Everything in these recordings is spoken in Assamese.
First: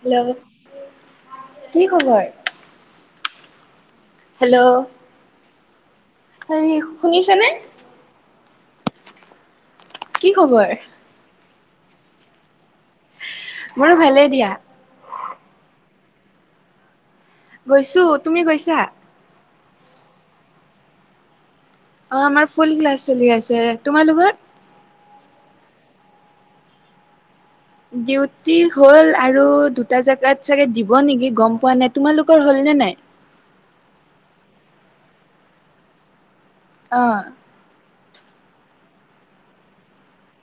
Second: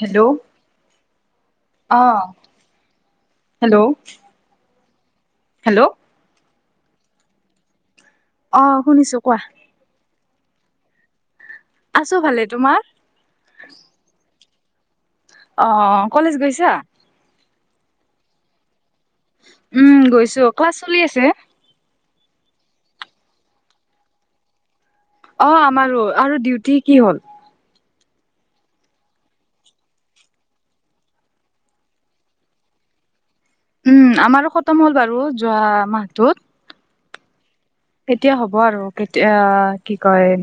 হেলৌ! হেল্ল' কি অঁ খবৰ? হেলৌ! হেলৌ! হেল্লৌ! হেৰি শুনিছে নে? অঁ শুনিছো কোৱা। কি খবৰ? আছোঁ ভালে তোমাৰ? মোৰো ভালেই দিয়া অ অ কলেজ গৈছা গৈছো তুমি গৈছা উম গৈছো ক্লাছ চলি আছে অ আমাৰ ফুল ক্লাছ চলি আছে তোমালোকৰ অ আমাৰো আৰু ডিউটি কি হ'ল ডিউটি হ'ল আৰু দুটা জেগাত চাগে দিব নেকি গম পোৱা নাই তোমালোকৰ হ'ল নে নাই উম আমাৰো খতম হ'ল বাৰু যোৱা মাহটোত অ কেতিয়া হ'ব আৰু কেতিয়া কি কয়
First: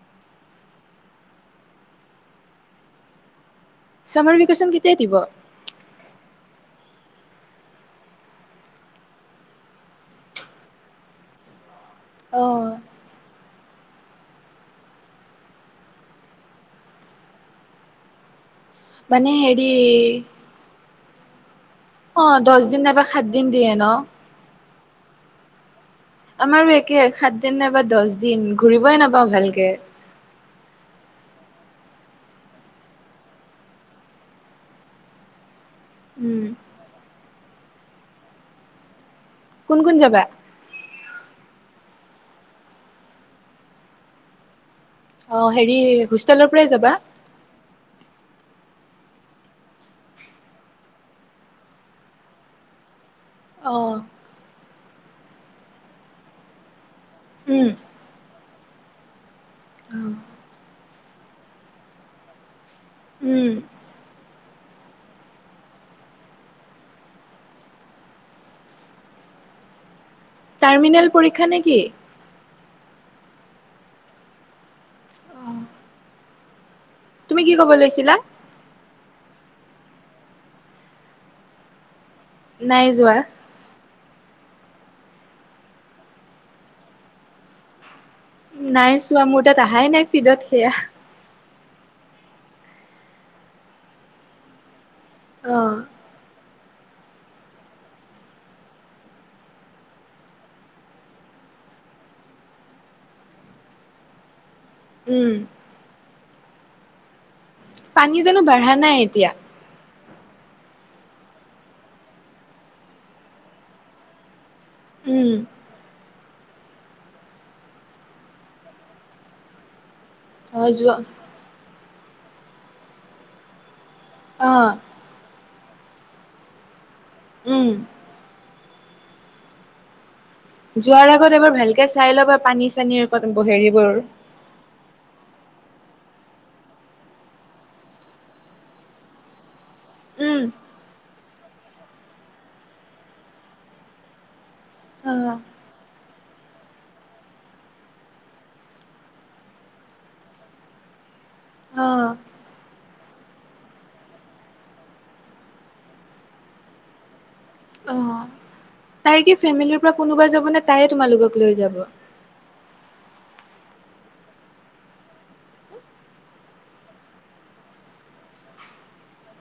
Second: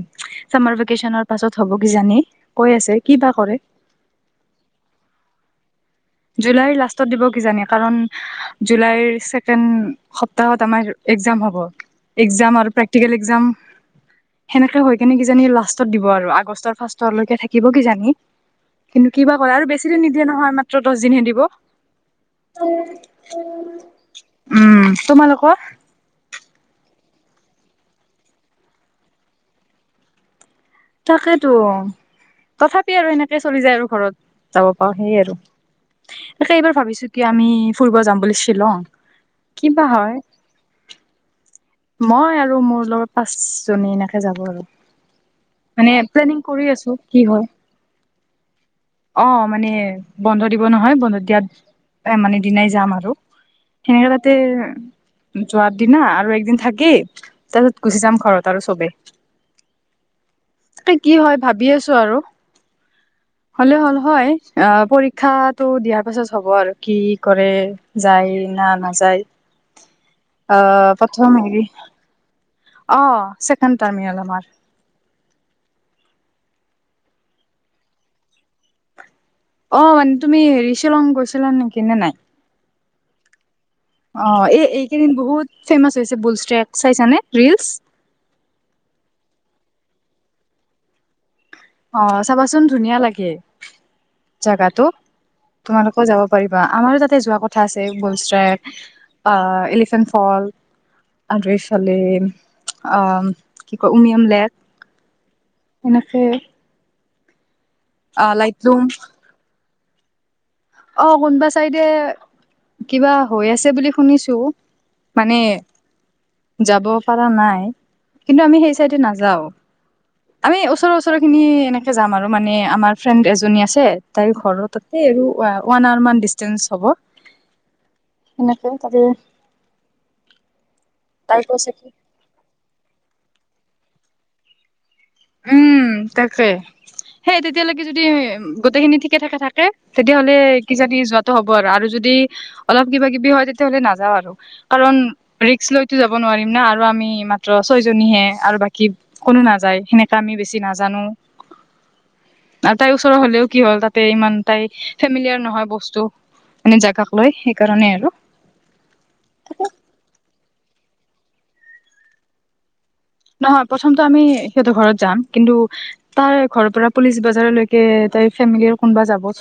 চামাৰ ভেকেচনৰ পাছত হ'ব কিজানি কৈ আছে কি বা কৰে চামিৰ ভেকেশ্যন কেতিয়া দিব জুলাইৰ লাষ্টত দিব কিজানি কাৰণ জুলাইৰ ছেকেণ্ড সপ্তাহত আমাৰ একজাম হব অ একজাম আৰু প্ৰে প্ৰেক্টিকেল এক্জাম সেনেকে হৈ কিনে কিজানি লাষ্টত দিব আৰু আগষ্টৰ ফাৰ্ষ্টলৈকে থাকিব কিজানি কিন্তু মানে কিবা কৰে আৰু হেৰি বেছি নিদিয়ে নহয় মাত্ৰ দহ দিনহে দিব অ দহ দিন নাইবা সাত দিন দিয়ে ন উম তোমালোকৰ আমাৰো একে সাত দিন নাইবা দহ দিন ঘূৰিবই নাপাওঁ ভালকে তাকেতো তথাপি আৰু এনেকে চলি যায় আৰু ঘৰত যাব পাৰো সেইএ আৰু উম তাকে এইবাৰ ভাবিছো কি আমি ফুৰিব যাম বুলি শ্বিলং কোন কিবা কোন হয় যাবা মই আৰু মোৰ লগত পাঁচ জনী এনেকে যাব আৰু অ হেৰি মানে হোষ্টেলৰ প্লেনিং পৰাই কৰি যাবা আছো কি হয় অ মানে বন্ধ দিব নহয় বন্ধ দিয়াত মানে দিনাই যাম আৰু অ সেনেকে তাতে যোৱাৰ দিনা আৰু একদিন থাকি তাৰপিছত গুচি যাম ঘৰত আৰু চবেই অহ তাকেই কি হয় ভাবি আছো আৰু উম হল হ'লে হয় অ পৰীক্ষাটো দিয়াৰ পাছত হ'ব আৰু কি কৰে যায় না নাযায় আহ টাৰ্মিনেল প্ৰথম পৰীক্ষা হেৰি নেকি অ ছেকেণ্ড টাৰ্মিনেল আমাৰ অ তুমি কি ক'ব লৈছিলা অ মানে তুমি হেৰি শ্বিলং গৈছিলা নেকি নে নাই নাই যোৱা। অ, ' এই এইকেইদিন বহুত ফেমাচ হৈছে বুল ষ্ট্ৰেক চাইছানে ৰিলচ। নাই চোৱা মোৰ তাত অহাই নাই ফিডত সেয়া অ, চাবাচোন ধুনীয়া লাগে জাগাটো অ তোমালোকে যাব পাৰিবা আমাৰ অ, তাতে যোৱা কথা আছে বুল ষ্ট্ৰেক আহ, এলিফেন ফলছ আৰু এইফালে আ, কি কয় উমিয়ম লেক। উম। সেনেকে। পানী জানো বাঢ়া লাইটলুম নাই এতিয়া অ, 'কোনোবা চাইডে কিবা হৈ আছে বুলি শুনিছো। উম মানে যাব পাৰা নাই কিন্তু আমি সেই চাইডে নাযাও। আমি অ ওচৰে যোৱা ওচৰে খিনি এনেকে যাম আৰু মানে আমাৰ ফ্ৰেণ্ড এজনী আছে তাইৰ অ ঘৰত সেই আৰু ওৱান আৱাৰ মান ডিচতেন্ঞ্চ হ'ব। উম। [unintelligible] যোৱাৰ আগত তাই এবাৰ কৈছে ভালকে কি চাই ল'বা পানী, চানীৰ হেৰিবোৰ উম, তাকে সেই তেতিয়ালৈকে যদি গোটেইখিনি ঠিকে ঠাকে থাকে। তেতিয়াহ'লে উম কিজানি যোৱাতটো হ'ব আৰু আৰু যদি অলপ কিবা কিবি হয় তেতিয়াাহলে নাযাওঁ আৰু কাৰণ অ ৰিক্ক লৈতো যাব নোৱাৰিম না আৰু আমি মাত্ৰ ছয় জনীহে আৰু বাকী কোনো নাযায় সেনেকে আমি বেছি নাজানো অ আৰু তাইৰ ওচৰৰ হলেও কি হ'ল তাতে ইমান তাই ফেমিলিযাৰ নহয় বস্তু মানে জেগাক লৈ সেইকাৰণে আৰু কোনোবাই যাব নে তাই তোমালোকক লৈ যাব। নহয় প্ৰথমটো আমি সিহঁতৰ ঘৰত যাম কিন্তু তাই ঘৰৰ পৰা পুলিচ, বজাৰলৈকে তাই ফেমিলিৰ কোনোবা যাব অ',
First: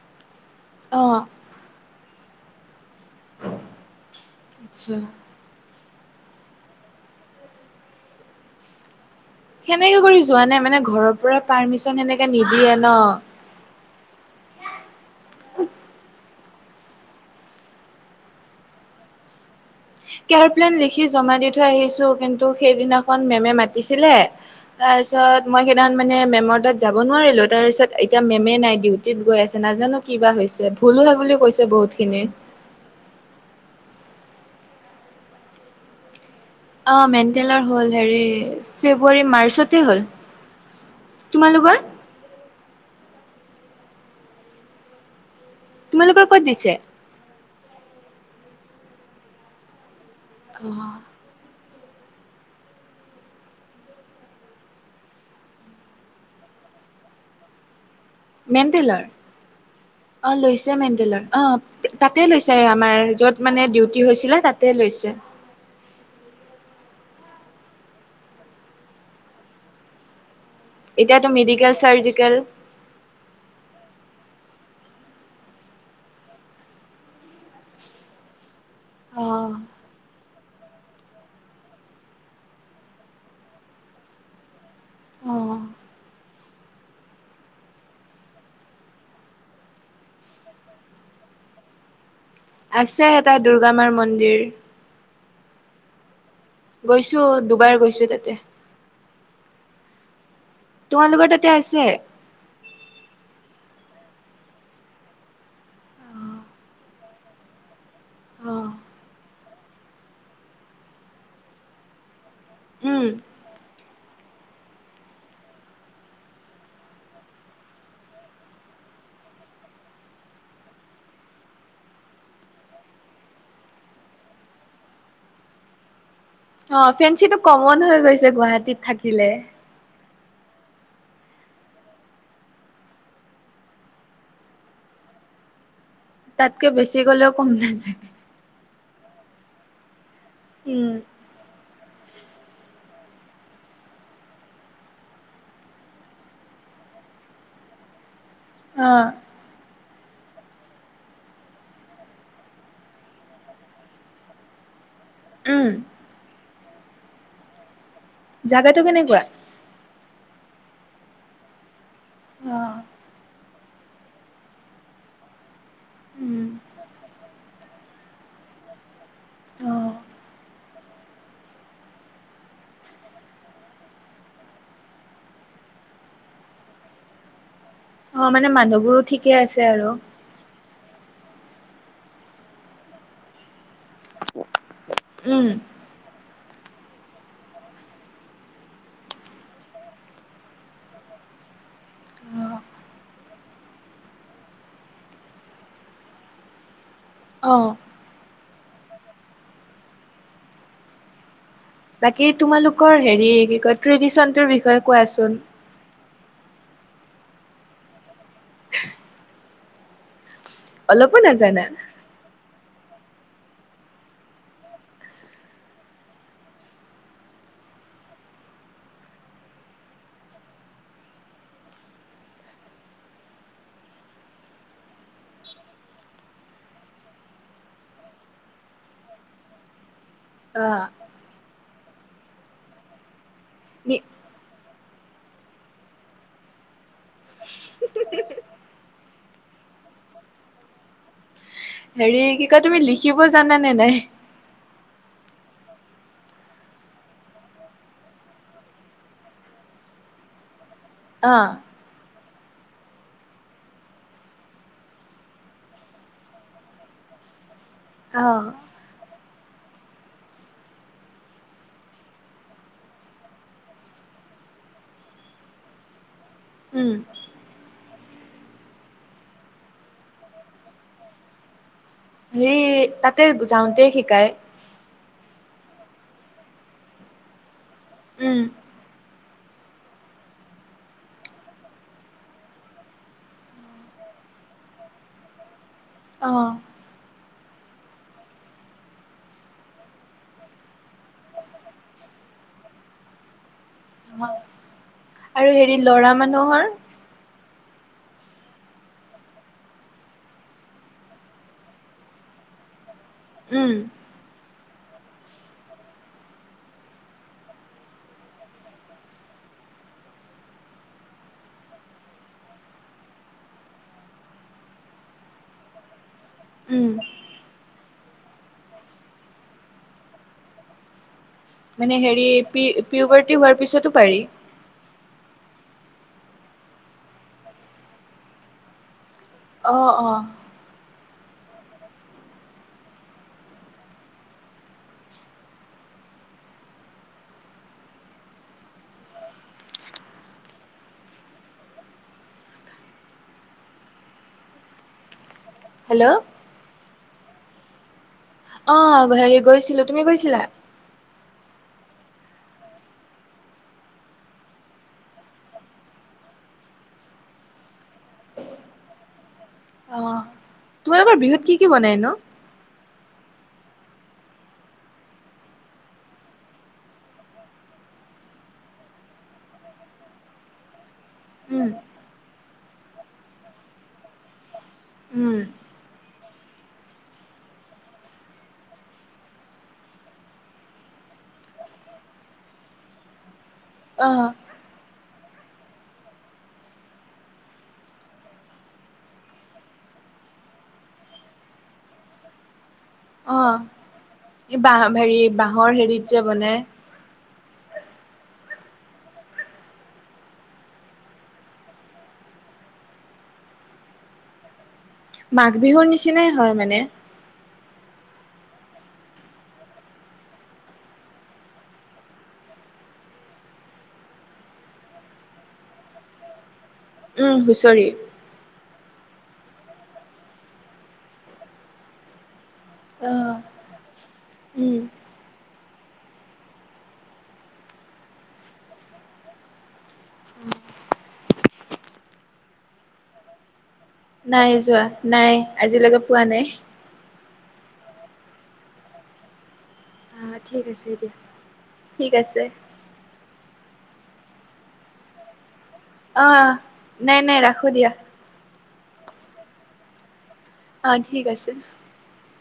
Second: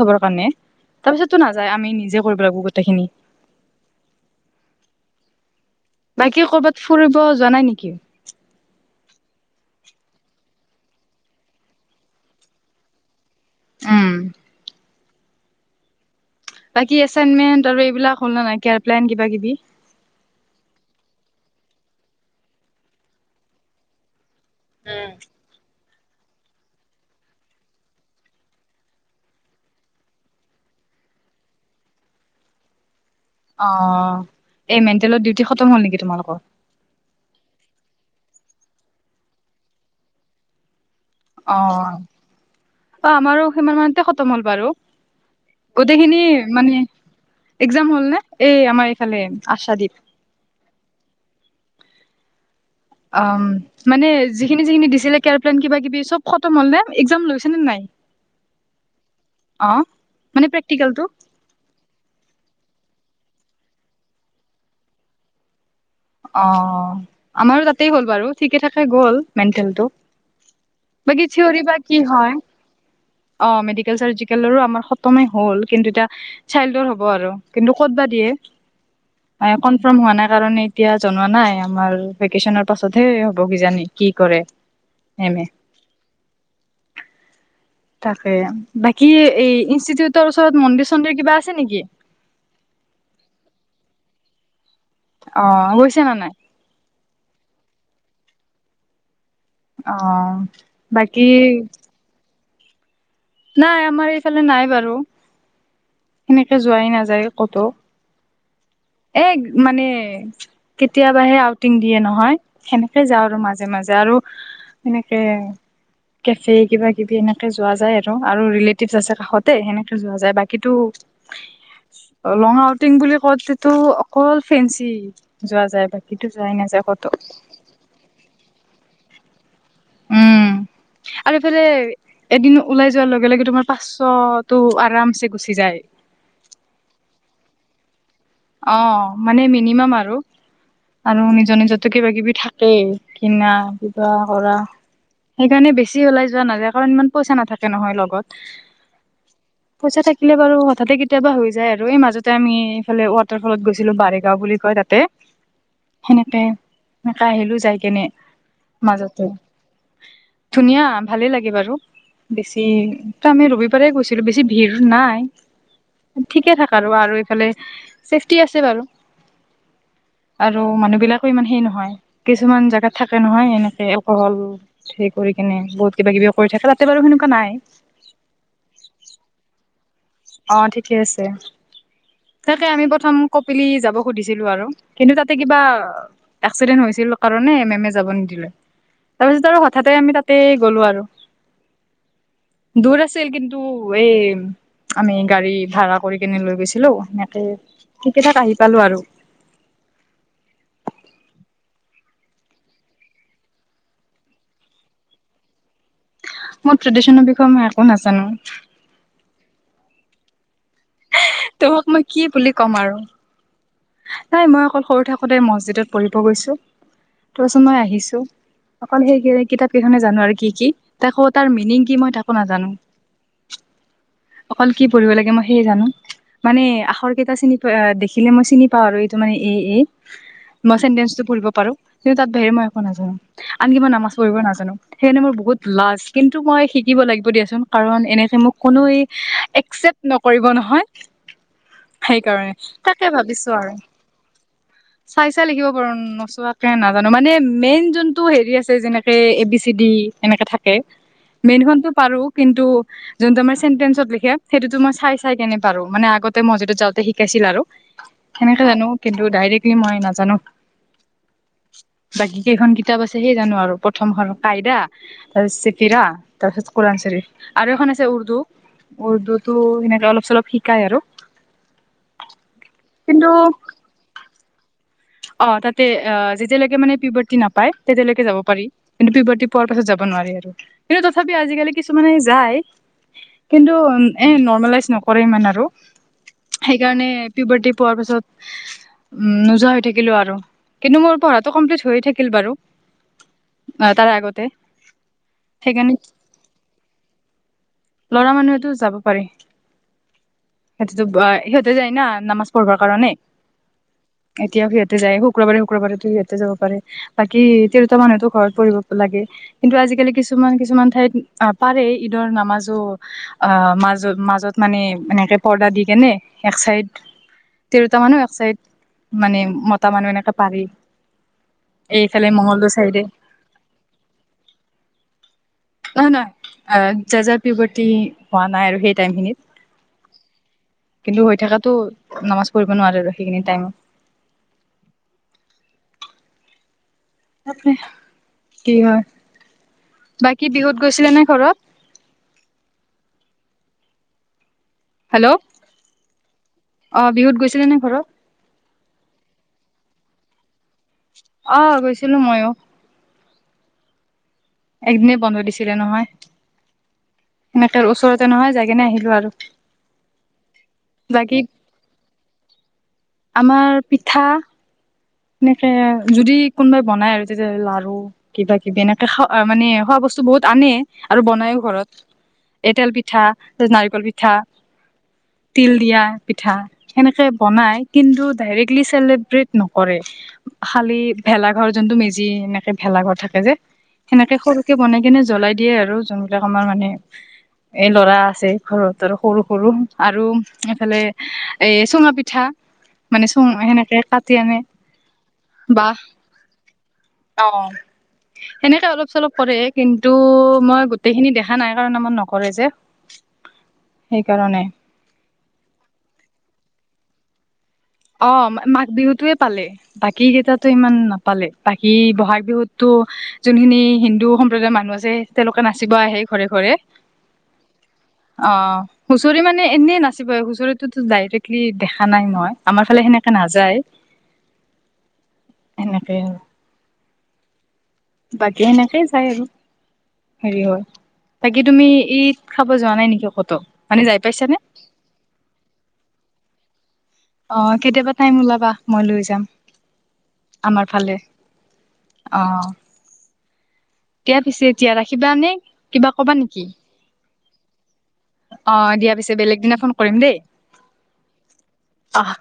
থবৰ কাৰণে অ তাৰপিছতটো নাযায় আমি নিজে কৰিব লাগিবো গোটেইখিনি আচ্ছা- বাকী কৰবাত ফুৰিব যোৱা নাই নেকি? সেনেকে কৰি যোৱা নাই মানে ঘৰৰ পৰা পাৰ্মিচন সেনেকে নিদিয়ে ন' উম। বাকী এচাইনমেণ্ট আৰু এইবিলাক হ'ল নাই কেয়াৰ প্লেন কিবা কিবি কেয়াৰ প্লেন লিখি জমা দি থৈ আহিছো কিন্তু সেইদিনাখন মেমে মাতিছিলে তাৰ উম। পিছত মই সেইদিনা মানে মেমৰ তাত যাব নোৱাৰিলো তাৰ পিছত এতিয়া মেমে নাই ডিউটিত গৈ আছে নাজানো কিবা হৈছে ভুলো হয় বুলি কৈছে বহুত খিনি অ, 'এই মেণ্টেলত ডিউটি খতম হ'ল নেকি তোমালোকৰ অ, '' মেণ্টেলৰ হ'ল হেৰি ফেব্ৰুৱাৰী মাৰ্চতে হ'ল। অ, তোমালোকৰ 'অ, 'আমাৰো সিমান মানতে খতম হ'ল বাৰু গোটেইখিনি তোমালোকৰ ক'ত দিছে? মানে এক্জাম হ'ল নে এই আমাৰ এইফালে আশাদ্বীপ অ'! উম। মানে যিখিনি -যিখিনি দিছিলে কেযাৰ প্লেন কিবা কিবি চব খতম হ'ল নে এক্জাম লৈছে নে নাই মেণ্টেলৰ অ, ' মানে লৈছে প্ৰেক্টিকেলটো? মেনটেলাৰ অ। তাতে লৈছে আমাৰ য'ত মানে ডিউটি হৈছিলে তাতে লৈছে। অ, 'আমাৰো তাতেই হ'ল বাৰু ঠিকে থাকে গ'ল মেন্টেল টো বাকি এতিয়াতো থিয়ৰী মেডিকেল বা কি হয়। চাৰ্জিকেল অ, ' মেডিকেল, চাৰ্জিকেলৰো, আমাৰ খতমেই হ'ল কিন্তু এতিয়া চাই্ডৰ, হ'ব আৰু কিন্তু ক'তব দিয়ে অ কনফাৰ্ম হোৱা নাই কাৰণ এতিয়া জনোৱা নাই আমাৰ ভেকেচনৰ পাছতহে হ'ব কিজানি কি কৰে অ মেমে তাকে বাকী এই ইনষ্টিটিউটৰ, ওচৰত মন্দিৰ, চন্দিৰ কিবা আছে নেকি? আছে এটা দুৰ্গামাৰ, মন্দিৰ। অ গৈছা নে নাই গৈছোঁ দুবাৰ গৈছোঁ তাতে অ বাকী তোমালোকৰ তাতে আছে নাই আমাৰ এইফালে নাই বাৰু সেনেকে যোৱাই নাযায় ক'তো অ এগ মানে কেতিয়াবাহে আউটিং দিয়ে নহয় সেনেকে উম যাওঁ আৰু মাজে মাজে আৰু এনেকে কেফে কিবা কিবি এনেকে যোৱা যায় আৰু আৰু ৰিলেটিভ আছে কাষতে সেনেকে যোৱা যায় বাকীটো লং আউটিং বুলি কওতেতো অকল ফেঞ্চি যোৱা যায় বাকী সেইটো যোৱাই নাই অ ফেঞ্চিটো কমন হৈ গৈছে গুৱাহাটীত থাকিলে উম আৰু এইফালে এদিনো ওলাই যোৱাৰ লগে লগে তোমাৰ পাঁচশ টো আৰামছে গুচি যায় তাতকে বেছি গ'লেও কম নাযায় অ মানে মিনিমাম আৰু উম আৰু নিজৰ নিজতে কিবা কিবি থাকেই কিনা কিবা কৰা সেইকাৰণে বেছি ওলাই যোৱা নাযায় কাৰণ ইমান পইচা নাথাকে নহয় লগত অ পইচা থাকিলে বাৰু হঠাতে কেতিয়াবা হৈ যায় আৰু এই মাজতে আমি এইফালে ফলত গৈছিলো বাৰেগাঁও বুলি কয় তাতে উম সেনেকে সেনেকে আহিলো যায় কেনে জাগাটো কেনেকুৱা মাজতে ধুনীয়া ভালে লাগে বাৰু অ বেছি আমি ৰবিবাৰে গৈছিলো বেছি ভিৰ নাই উম ঠিকে থাক আৰু আৰু এইফালে চেফটি আছে বাৰু অ আৰু মানুহ বিলাকো ইমান সেই নহয় কিছুমান জেগাত থাকে নহয় এনেকে কহল হে কৰি কিনে বহুত কিবা কিবি কৰি থাকে তাতে বাৰু সেনেকুৱা নাই অ মানে মানুহবোৰো ঠিকে আছে আৰু অ ঠিকে আছে তাকে আমি প্ৰথম কপিলি যাব সুধিছিলো আৰু কিন্তু তাতে উম কিবা এক্সিডেন্ট হৈছিল কাৰণে মেমে যাব নিদিলে তাৰপিছত আৰু হঠাতে আমি তাতেই গ'লো আৰু অ দূৰ আছিল কিন্তু এই আমি গাড়ী ভাড়া কৰি কেনে লৈ গৈছিলো সেনেকে অ ঠিকেই থাক আহি পালো আৰু বাকী তোমালোকৰ হেৰি কি কয় ট্ৰেডিশনটোৰ বিষয়ে কোৱাচোন মোৰ টেডেশ্যনৰ বিষয়ে মই একো নাজানো অলপো নাজানা তোমাক মই কি বুলি ক'ম আৰু নাই মই অকল সৰু থাকোঁতে মছজিদত পঢ়িব গৈছো তাৰপাছত মই আহিছো অকল সেই কিতাপ কেইখনে জানো আৰু কি কি তাকো তাৰ মিনিং কি মই তাকো নাজানো [inaudible] অকল কি পঢ়িব লাগে মই সেয়ে জানো মানে আখৰ কেইটা চিনি প দেখিলে মই চিনি আৰু এইটো মানে এ এ মই অ'। চেন্টেচটো পঢ়িব পাৰো কিন্তু তাৰ বাহিৰে মই একো নাজানো আনকি মই নি নামাজ পঢ়িব নাজানো সেইকাৰণে মোৰ বহুত লাজ কিন্তু মই শিকিব লাগিব দিয়াচোন কাৰণ এনেকে মোক কোনোৱে একচেপ নকৰিব নহয় হেৰি কি সেইকাৰণে কয় তুমি তাকে লিখিব ভাবিছো জানানে আৰু [inaudible] চাই চাই লিখিব পাৰো নচোৱাকে নাজানো মানে মেইন যোনটো হেৰি আছে যেনেকে এ বি চি ডি এনেকে থাকে অ', মেইনখনতো পাৰো কিন্তু যোনটো আমাৰ চেণ্টেন্ঞ্চত লিখে সেইটোতো মই চাই চাই কেনে পাৰো মানে আগতে মজজিদ ত যাওঁতে শিকাইছিল আৰু অ'। সেনেকে জানো কিন্তু ডাইৰেক্টলি মই নাজানো বাকী কেইখন কিতাপ আছে সেই জানো আৰু প্ৰথমখন কাইদা তাৰপিছত চিকিৰা তাৰপিছত উম, কুৰণ শ্বৰীফ আৰু এখন আছে উৰ্দু উৰ্দুতো সেনেকে অলপ চলপ শিকাই আৰু হেৰি কিন্তু তাতে যাওঁতে শিকাই অ তাতে অ যেতিয়ালৈকে মানে পিবৰ্তি নাপায় তেতিয়ালৈকে যাব উম, পাৰি কিন্তু পিপটি পোৱাৰ পাছত যাব নোৱাৰি আৰু কিন্তু তথাপি আজিকালি কিছুমানে যায় কিন্তু এ নৰ্মেলাইজ নকৰে ইমান আৰু অ'। সেইকাৰণে পিউবটি পোৱাৰ পাছত উ নোযোৱা হৈ থাকে লোৱাটো আৰু কিন্তু মোৰ পঢ়াটো কমপ্লিট হৈ থাকিল বাৰু অ তাৰ আগতে আৰু হেৰি সেইকাৰণে ল'ৰা মানুহৰ লৰা মানুহেতো যাব পাৰি সিহঁতো অ সিহঁতে যায় না নামাজ পঢ়বৰ কাৰণে উম এতিয়াও সিহতে যায় শুক্ৰবাৰে শুক্ৰবাৰেতো সিহতে যাব পাৰে বাকী তিৰোতা মানুহতো ঘৰত পঢ়িব লাগে কিন্তু আজিকালি কিছুমান কিছুমান ঠাইত আহ পাৰে ঈদৰ নামাজ অ মা মাজত মানে এনেকে পৰদা দি কেনে উম। তিৰোটা মানুহ এক চাইড মানে মটা মানুহ এনেকে পাৰি মানে হেৰি এইফালে পি মঙ্গগলদৈৰ চাইডে পিউবাৰ্টি হোৱাৰ পিছতো পাৰি নহয় নহয় জেজাৰ পিওবৰ্তি হোৱা নাই আৰু সেই টাইম খিনিত অ অ কিন্তু হৈ থাকাতো নামাজ কৰিব নোৱাৰে আৰু সেইখিনি টাইমত তাকে কি হয় বাকী বিহুত গৈছিলে নে ঘৰত হেল্ল' হেল্ল' অ বিহুত গৈছিলে নে ঘৰত অ হেৰি গৈছিলো তুমি গৈছিলা অ গৈছিলো মইয়ো একদিনে বন্ধ দিছিলে নহয় এনেক ওচৰতে নহয় যাই কিনে আহিলো আৰু অ তোমালোকৰ বাকী বিহুত কি কি বনাই নো আমাৰ পিঠা এনেকে যদি কোনোবাই বনাই আৰু তেতিয়া লাৰু কিবা কিবি এনেকে খা মানে খোৱা বস্তু বহুত আনে আৰু বনাইও উম, ঘৰত এ তেল পিঠা নাৰিকল পিঠা উম, তিল দিয়া পিঠা সেনেকে বনাই কিন্তু ডাইৰেক্টলি চেলিব্ৰেট নকৰে কৰে খালি ভেলা ঘৰ যোনটো মেজি এনেকে ভেলা ঘৰ থাকে যে অ', সেনেকে সৰু কে বনাই কেনে জ্বলাই দিয়ে আৰু যোনবিলাক আমাৰ মানে এ ল'ৰা আছে ঘৰত আৰু সৰু - সৰু আৰু এইফালে এই চুঙা পিঠা মানে অ, চুঙ সেনেকে কাটি আনে কিবা হেৰি বাঁহৰ বা হেৰিত যে বনাই। অ। সেনেকে অলপ - চলপ কৰে কিন্তু মই গোটেইখিনি দেখা নাই কাৰণ আমাৰ নকৰে যে। উ [inaudible] সেইকাৰণে। মাঘ বিহুৰ নিচিনাই হয় মানে। অ মা মাঘ বিহুটোৱে পালে। বাকী কেইটাতো ইমান নাপালে, বাকী বহাগ বিহুতো যোনখিনি হিন্দু সম্প্ৰদায়ৰ মানুহ আছে তেওঁলোকে নাচিব আহে ঘৰে - ঘৰে। উম হুঁচৰি। অ হুঁচৰি মানে এনেই নাচিবই, হুঁচৰিটোতো ডাইৰেক্টলি দেখা নাই মই। আমাৰ ফালে সেনেকে আহ নাযায় উম সেনেকে আৰু। বাকী এনে সেই চাই আৰু। হেৰি হয়, বাকি তুমি ঈদ খাব যোৱা নাই নেকি কতো? মানে যাই নাই পাইছানে যোৱা নাই, আজিলৈকে পোৱা নাই। অ কেতিয়াবা টাইম ওলাবা, মই লৈ যাম। আহ ঠিক আমাৰ আছে দিয়া ফালে ঠিক আছে অ। এতিয়া পিছে এতিয়া ৰাখিবা নে কিবা কবা আহ নেকি? নাই নাই ৰাখো দিয়া অ দিয়া পিছে, বেলেগ দিনা ফোন কৰিম দেই। অ ঠিক আছে। অহ।